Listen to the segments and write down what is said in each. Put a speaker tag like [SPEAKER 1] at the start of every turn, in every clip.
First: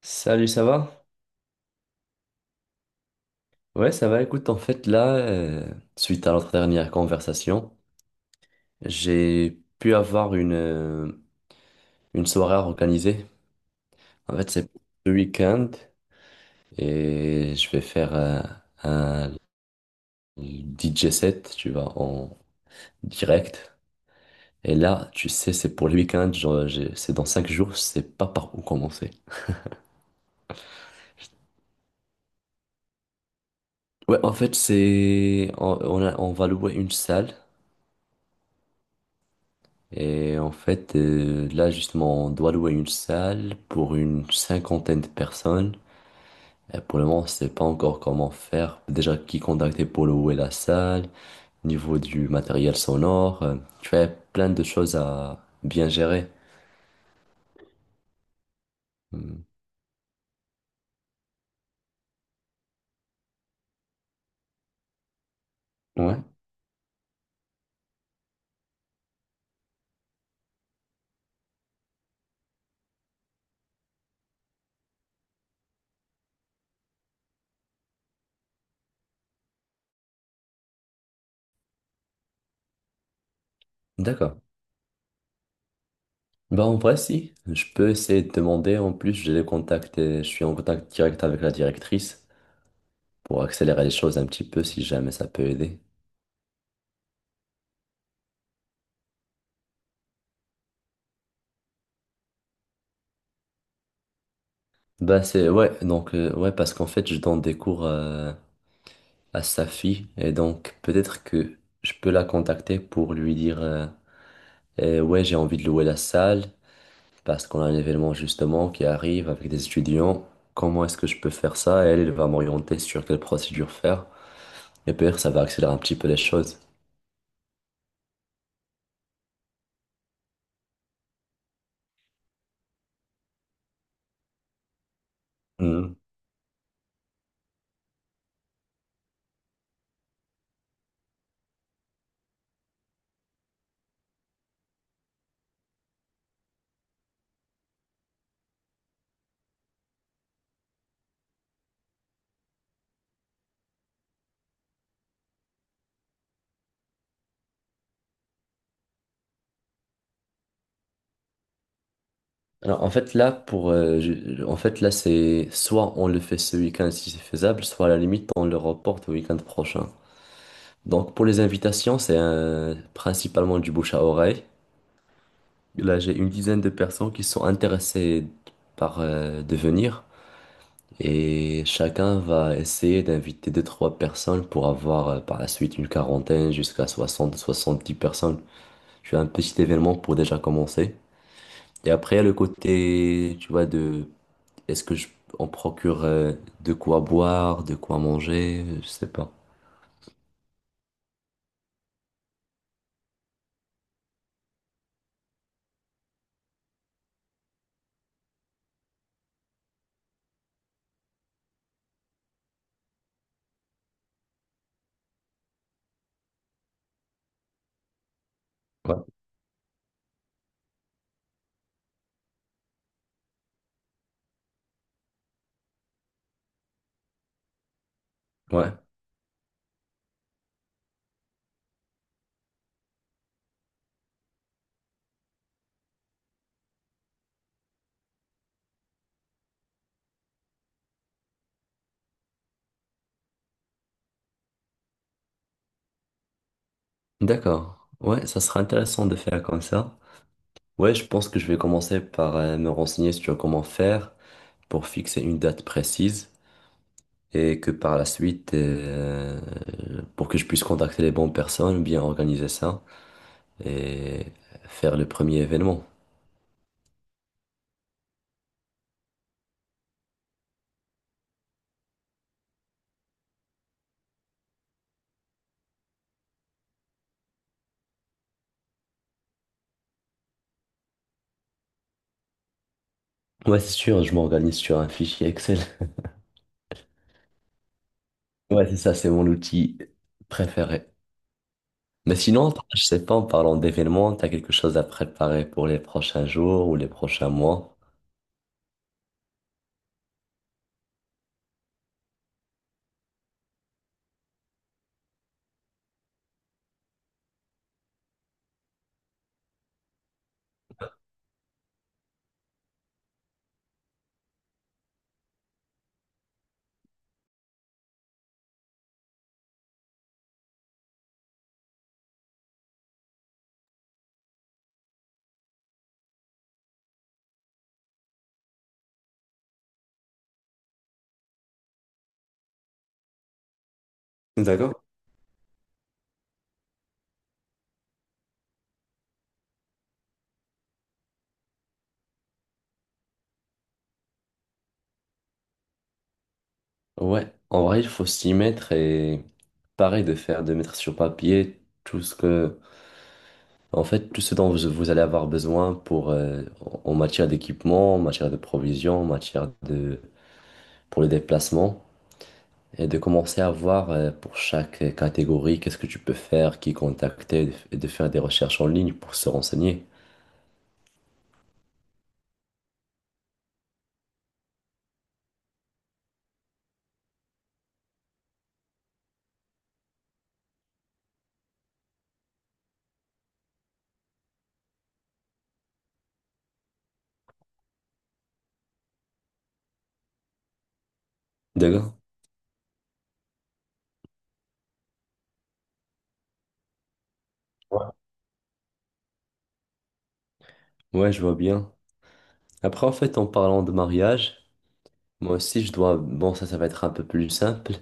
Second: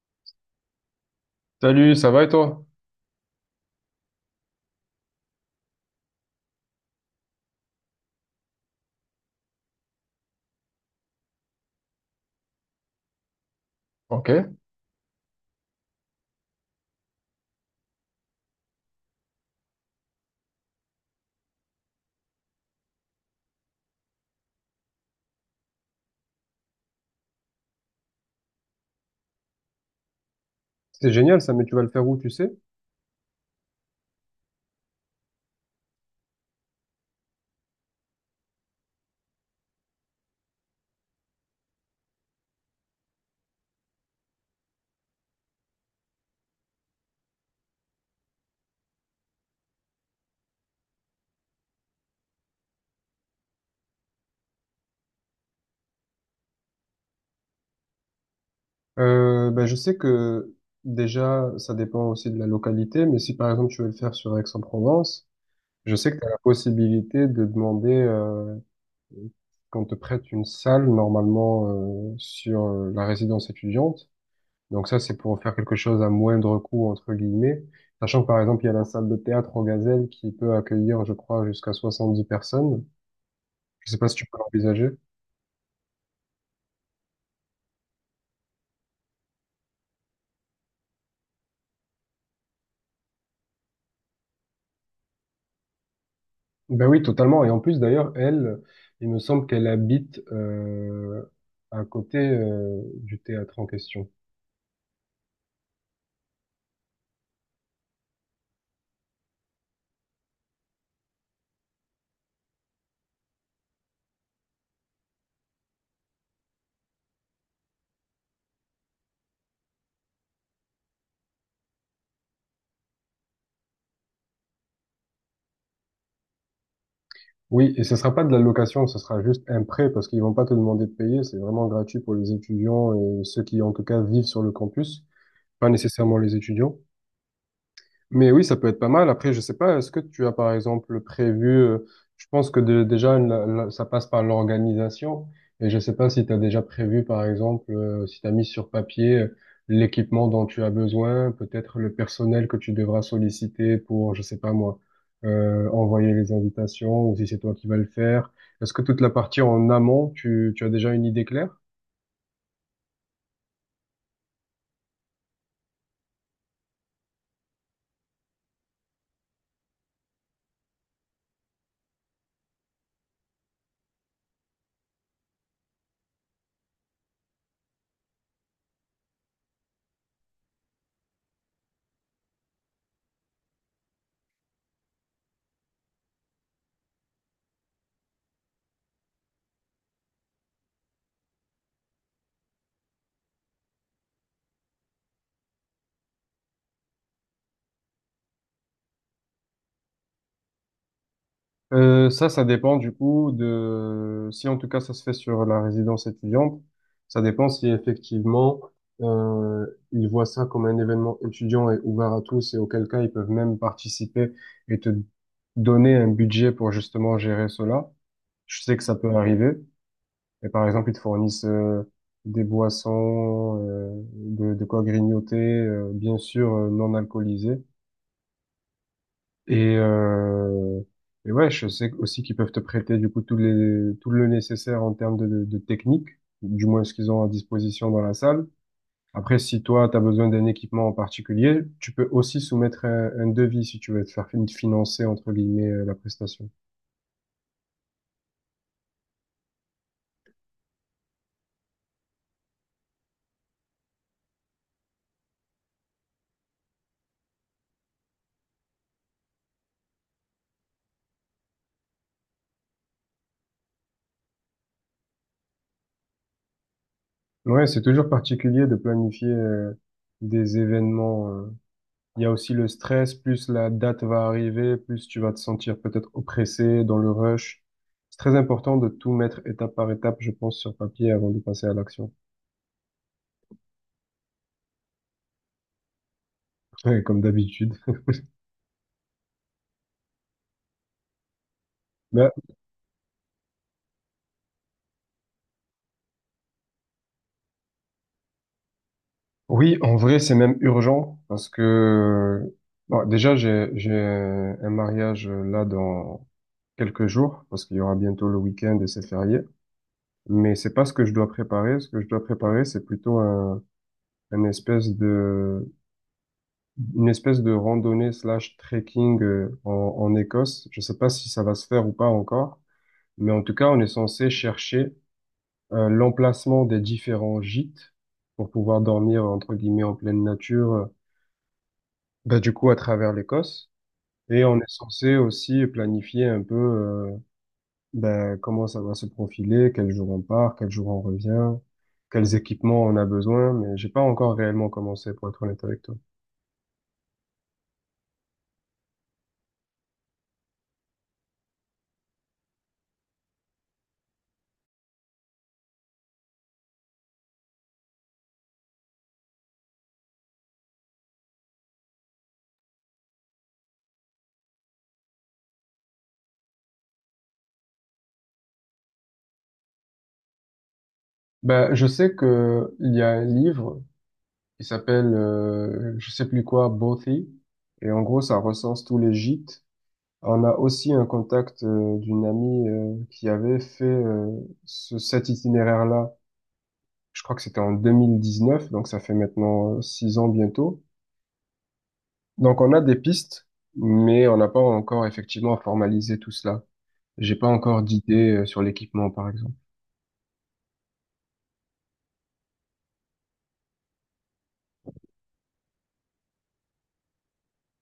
[SPEAKER 1] Salut, ça va?
[SPEAKER 2] Salut, ça va et toi?
[SPEAKER 1] Ouais, ça va. Écoute, en fait, là, suite à notre dernière conversation, j'ai pu avoir une soirée à organiser.
[SPEAKER 2] Ok,
[SPEAKER 1] En fait, c'est le week-end et je vais faire un DJ set, tu vois, en direct. Et là, tu sais, c'est pour le week-end, genre, c'est dans 5 jours, je sais pas par où commencer.
[SPEAKER 2] c'est génial ça, mais tu vas le faire où, tu sais?
[SPEAKER 1] Ouais, en fait, c'est on a- on va louer une salle. Et en fait, là justement, on doit louer une salle pour une 50aine de personnes. Et pour le moment, on ne sait pas encore comment faire. Déjà, qui contacter pour louer la salle, niveau du matériel sonore. Tu fais plein de choses à bien gérer. Hmm.
[SPEAKER 2] Je sais que déjà, ça dépend aussi de la localité, mais si par exemple tu veux le faire sur Aix-en-Provence, je sais
[SPEAKER 1] Ouais,
[SPEAKER 2] que tu as la possibilité de demander qu'on te prête une salle normalement sur la résidence étudiante. Donc ça, c'est pour faire quelque chose à moindre coût, entre guillemets. Sachant que par exemple, il y a la salle de théâtre au Gazelle qui peut accueillir, je crois, jusqu'à 70 personnes. Je sais pas si tu peux
[SPEAKER 1] d'accord.
[SPEAKER 2] l'envisager.
[SPEAKER 1] Bah en vrai, si. Je peux essayer de demander. En plus, j'ai les contacts et je suis en contact direct avec la directrice pour accélérer les choses un petit peu si jamais ça peut aider.
[SPEAKER 2] Ben oui, totalement. Et en plus, d'ailleurs, elle, il me semble qu'elle habite à côté du théâtre en question.
[SPEAKER 1] Bah c'est ouais donc ouais parce qu'en fait je donne des cours à sa fille. Et donc, peut-être que je peux la contacter pour lui dire, eh ouais, j'ai envie de louer la salle parce qu'on a un événement justement qui arrive avec des étudiants. Comment est-ce que je peux faire ça? Et elle, elle va m'orienter sur quelle procédure faire. Et peut-être ça va accélérer un petit peu les choses.
[SPEAKER 2] Oui, et ce sera pas de la location, ce sera juste un prêt parce qu'ils vont pas te demander de payer. C'est vraiment gratuit pour les étudiants et ceux qui, en tout cas, vivent sur le campus, pas
[SPEAKER 1] Mhm.
[SPEAKER 2] nécessairement les étudiants. Mais oui, ça peut être pas mal. Après, je sais pas, est-ce que tu as par exemple prévu, je pense que déjà ça passe par l'organisation et je sais pas si tu as déjà prévu par exemple si tu as mis sur papier l'équipement dont tu as besoin, peut-être le personnel que tu devras solliciter pour, je sais pas moi, envoyer les invitations ou si c'est toi qui vas le faire. Est-ce que toute la partie en amont, tu as déjà une idée claire?
[SPEAKER 1] Alors, en fait, là, pour, en fait, là, c'est soit on le fait ce week-end si c'est faisable, soit à la limite, on le reporte au week-end prochain. Donc, pour les invitations, c'est principalement du bouche à oreille. Là, j'ai une 10aine de personnes qui sont intéressées par devenir, et chacun va essayer d'inviter deux, trois personnes pour avoir par la suite une 40aine jusqu'à 60 70 personnes. Je fais un petit événement pour déjà commencer. Et après, il y a le côté, tu vois, de est-ce que je, on procure de quoi boire, de quoi manger, je sais pas.
[SPEAKER 2] Ça, ça dépend du coup de si en tout cas ça se fait sur la résidence étudiante, ça dépend si effectivement ils voient ça comme un événement étudiant et ouvert à tous et auquel cas ils peuvent même participer et te donner un budget pour justement gérer cela. Je sais que ça
[SPEAKER 1] Ouais.
[SPEAKER 2] peut arriver. Et par exemple, ils te fournissent des boissons, de quoi grignoter, bien sûr non alcoolisées.
[SPEAKER 1] Ouais.
[SPEAKER 2] Et, euh, et ouais, je sais aussi qu'ils peuvent te prêter du coup tout le nécessaire en termes de technique, du moins ce qu'ils ont à disposition dans la salle. Après, si toi, tu as besoin d'un équipement en particulier, tu peux aussi soumettre un devis si tu veux te faire financer, entre guillemets, la prestation.
[SPEAKER 1] D'accord. Ouais, ça sera intéressant de faire comme ça. Ouais, je pense que je vais commencer par me renseigner sur comment faire pour fixer une date précise, et que par la suite, pour que je puisse contacter les bonnes personnes, bien organiser ça et faire le premier événement.
[SPEAKER 2] Ouais, c'est toujours particulier de planifier des événements. Il y a aussi le stress, plus la date va arriver, plus tu vas te sentir peut-être oppressé dans le rush. C'est très important de tout mettre étape par étape, je pense, sur papier avant de passer à l'action.
[SPEAKER 1] Ouais, c'est sûr, je m'organise sur un fichier Excel.
[SPEAKER 2] Ouais, comme d'habitude.
[SPEAKER 1] Ouais, c'est ça, c'est mon outil préféré. Mais
[SPEAKER 2] Ben,
[SPEAKER 1] sinon, je sais pas, en parlant d'événements, t'as quelque chose à préparer pour les prochains jours ou les prochains mois?
[SPEAKER 2] oui, en vrai, c'est même urgent parce que bon, déjà, j'ai un mariage là dans quelques jours parce qu'il y aura bientôt le week-end et c'est férié. Mais c'est pas ce que je dois préparer. Ce que je dois préparer, c'est plutôt un espèce de une espèce de randonnée slash trekking en Écosse. Je sais pas si ça va se faire ou pas encore, mais en tout cas, on est censé chercher l'emplacement des différents gîtes pour pouvoir dormir, entre guillemets, en pleine nature, du coup, à travers l'Écosse. Et on est
[SPEAKER 1] D'accord.
[SPEAKER 2] censé aussi planifier un peu comment ça va se profiler, quel jour on part, quel jour on revient, quels équipements on a besoin, mais j'ai pas encore réellement commencé, pour être honnête avec toi.
[SPEAKER 1] Ouais, en vrai, il faut s'y mettre et pareil de faire, de mettre sur papier tout ce que... En fait, tout ce dont vous allez avoir besoin pour, en matière d'équipement, en matière de provisions, en matière de, pour le déplacement, et de commencer à voir pour chaque catégorie qu'est-ce que tu peux faire, qui contacter, et de faire des recherches en ligne pour se renseigner.
[SPEAKER 2] Ben, je sais que il y a un livre. Il s'appelle, je sais plus quoi, Bothy. Et en gros, ça recense tous les gîtes. On a aussi un contact d'une amie qui avait fait cet itinéraire-là. Je crois que c'était en 2019, donc ça fait maintenant 6 ans bientôt.
[SPEAKER 1] D'accord?
[SPEAKER 2] Donc on a des pistes, mais on n'a pas encore effectivement formalisé tout cela. J'ai pas encore
[SPEAKER 1] Ouais,
[SPEAKER 2] d'idée sur l'équipement, par exemple.
[SPEAKER 1] Ouais, je vois bien. Après, en fait, en parlant de mariage, moi aussi, je dois... Bon, ça va être un peu plus simple.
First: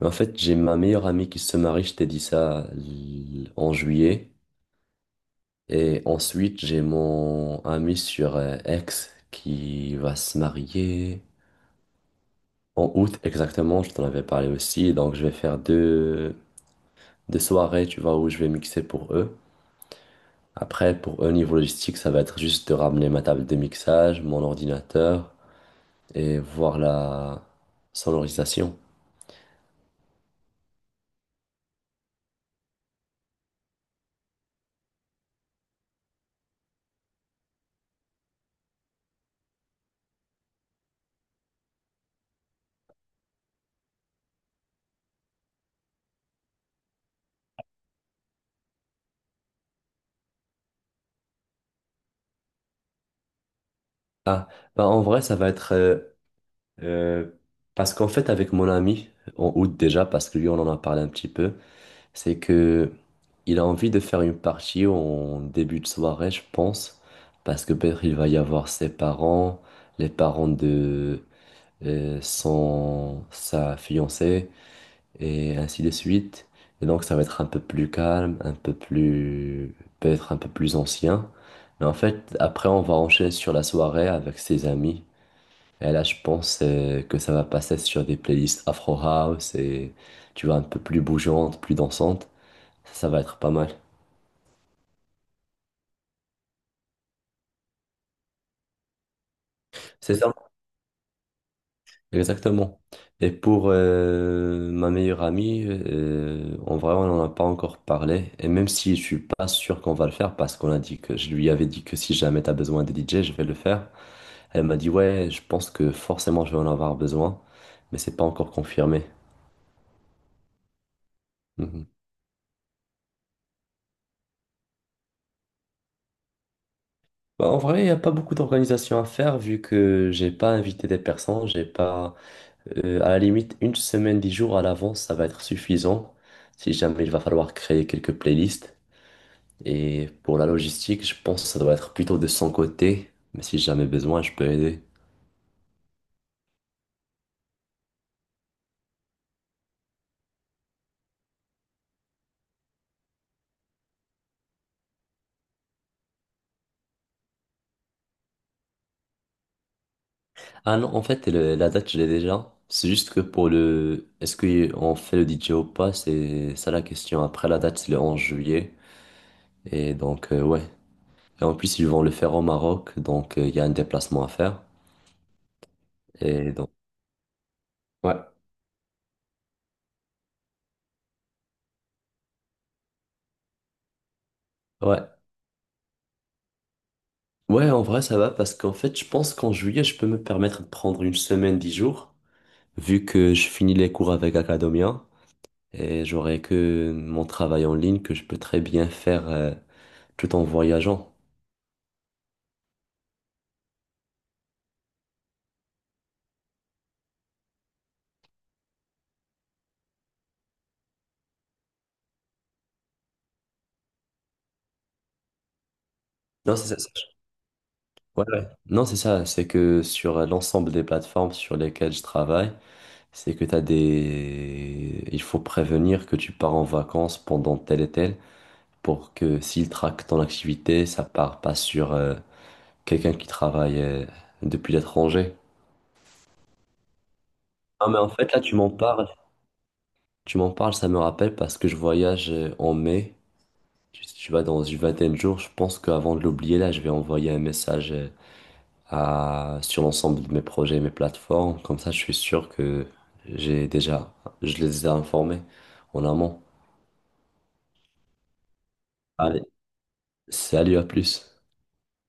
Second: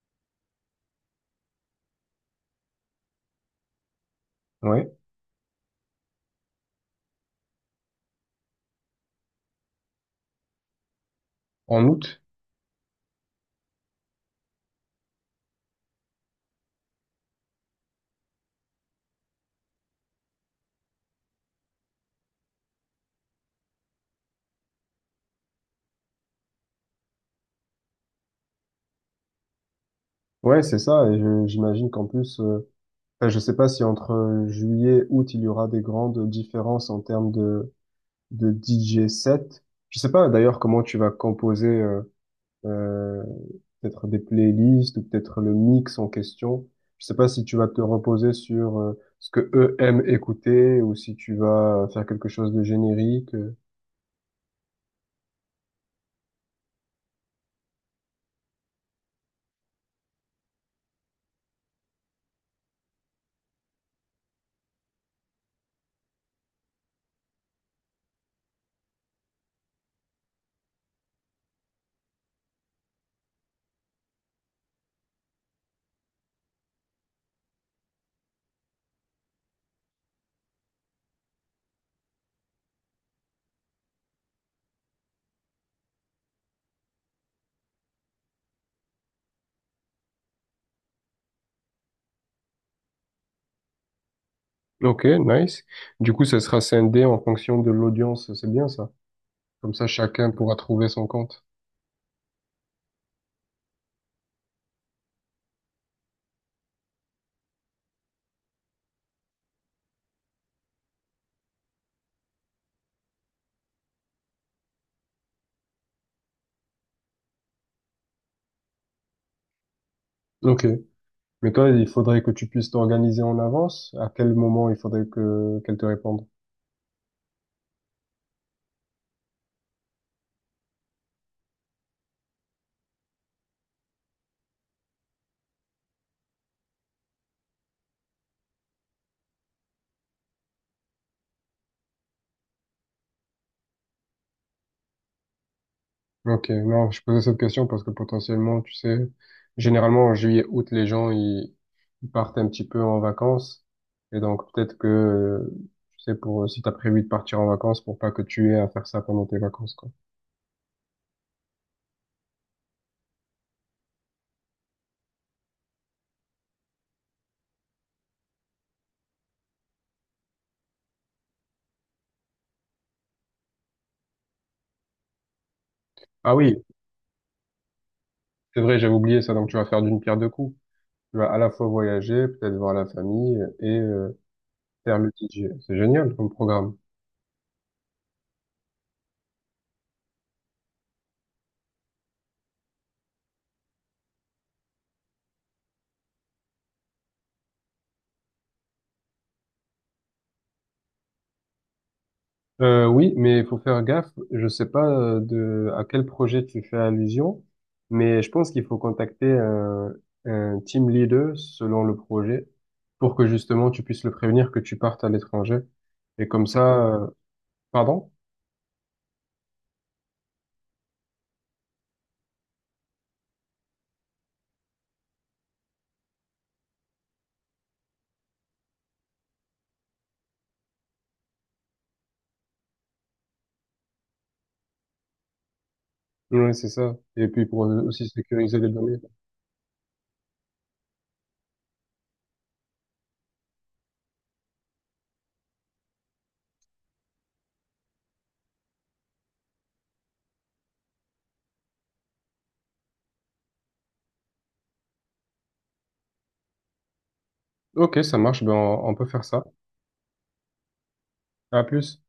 [SPEAKER 1] Mais en fait, j'ai ma meilleure amie qui se marie, je t'ai dit ça en juillet.
[SPEAKER 2] Ouais.
[SPEAKER 1] Et ensuite, j'ai mon ami sur X qui va se marier
[SPEAKER 2] En août.
[SPEAKER 1] en août exactement, je t'en avais parlé aussi. Donc, je vais faire deux soirées, tu vois, où je vais mixer pour eux. Après, pour eux, niveau logistique, ça va être juste de ramener ma table de mixage, mon ordinateur et voir la sonorisation.
[SPEAKER 2] Ouais, c'est ça. Et j'imagine qu'en plus, enfin, je ne sais pas si entre juillet, août, il y aura des grandes différences en termes de DJ set. Je ne sais pas d'ailleurs comment tu vas composer euh, peut-être des playlists ou peut-être le mix en question. Je ne sais pas si tu vas te reposer sur ce que eux aiment écouter ou si tu vas faire quelque chose de générique.
[SPEAKER 1] Ah, bah en vrai, ça va être... euh, parce qu'en fait, avec mon ami, en août déjà, parce que lui, on en a parlé un petit peu. C'est que il a envie de faire une partie en début de soirée, je pense, parce que peut-être il va y avoir ses parents, les parents de son sa fiancée et ainsi de suite. Et donc ça va être un peu plus calme, un peu plus ancien. Mais en fait, après on va enchaîner sur la soirée avec ses amis. Et là, je pense que ça va passer sur des playlists Afro House et tu vois un peu plus bougeantes, plus dansantes. Ça va être pas mal.
[SPEAKER 2] Ok, nice. Du coup, ça sera scindé en fonction de l'audience. C'est bien ça. Comme ça,
[SPEAKER 1] C'est
[SPEAKER 2] chacun
[SPEAKER 1] ça,
[SPEAKER 2] pourra trouver son compte.
[SPEAKER 1] exactement. Et pour ma meilleure amie, en vrai, on n'en a pas encore parlé. Et même si je suis pas sûr qu'on va le faire, parce qu'on a dit que je lui avais dit que si jamais tu as besoin de DJ, je vais le faire. Elle m'a dit, ouais, je pense que forcément je vais en avoir besoin, mais c'est pas encore confirmé.
[SPEAKER 2] Ok. Mais toi,
[SPEAKER 1] Mhm.
[SPEAKER 2] il faudrait que tu puisses t'organiser en avance. À quel moment il faudrait que qu'elle te réponde?
[SPEAKER 1] Bah, en vrai, il n'y a pas beaucoup d'organisation à faire vu que j'ai pas invité des personnes, j'ai pas. À la limite, une semaine, 10 jours à l'avance, ça va être suffisant si jamais il va falloir créer quelques playlists. Et pour la logistique, je pense que ça doit être plutôt de son côté, mais si jamais besoin, je peux aider.
[SPEAKER 2] Ok, non, je posais cette question parce que potentiellement, tu sais, généralement en juillet, août, ils partent un petit peu en vacances et donc peut-être que tu sais pour si t'as prévu de partir en vacances pour pas que tu aies à faire ça pendant tes vacances quoi.
[SPEAKER 1] Ah non, en fait, la date, je l'ai déjà. C'est juste que pour le... Est-ce qu'on fait le DJ ou pas? C'est ça la question. Après, la date, c'est le 11 juillet. Et donc, ouais. Et en plus, ils vont le faire au Maroc, donc il y a un déplacement à faire.
[SPEAKER 2] Ah
[SPEAKER 1] Et
[SPEAKER 2] oui,
[SPEAKER 1] donc, ouais.
[SPEAKER 2] c'est vrai, j'avais oublié ça. Donc tu vas faire d'une pierre deux coups. Tu vas à la fois voyager, peut-être voir la famille et faire
[SPEAKER 1] Ouais,
[SPEAKER 2] le DJ. C'est génial comme programme.
[SPEAKER 1] Ouais, en vrai, ça va parce qu'en fait, je pense qu'en juillet, je peux me permettre de prendre une semaine, dix jours, vu que je finis les cours avec Academia et j'aurai que mon travail en ligne que je peux très bien faire tout en voyageant.
[SPEAKER 2] Oui, mais il faut faire gaffe. Je sais pas de à quel projet tu fais allusion, mais je pense qu'il faut contacter un team leader selon le projet pour que justement tu puisses le prévenir que tu partes à l'étranger. Et comme
[SPEAKER 1] Non,
[SPEAKER 2] ça, pardon?
[SPEAKER 1] ouais, ouais. Non, c'est ça. C'est que sur l'ensemble des plateformes sur lesquelles je travaille, c'est que t'as des... Il faut prévenir que tu pars en vacances pendant tel et tel pour que s'ils traquent ton activité, ça part pas sur quelqu'un qui travaille depuis l'étranger.
[SPEAKER 2] Oui, c'est ça. Et puis pour
[SPEAKER 1] Ah, mais
[SPEAKER 2] aussi
[SPEAKER 1] en fait, là,
[SPEAKER 2] sécuriser les données.
[SPEAKER 1] Tu m'en parles, ça me rappelle parce que je voyage en mai. Tu vas dans une 20aine de jours. Je pense qu'avant de l'oublier, là, je vais envoyer un message sur l'ensemble de mes projets, mes plateformes. Comme ça, je suis sûr que j'ai déjà, je les ai informés en amont.
[SPEAKER 2] Ok, ça marche. Ben on peut faire
[SPEAKER 1] Allez,
[SPEAKER 2] ça.
[SPEAKER 1] salut, à plus.
[SPEAKER 2] À plus.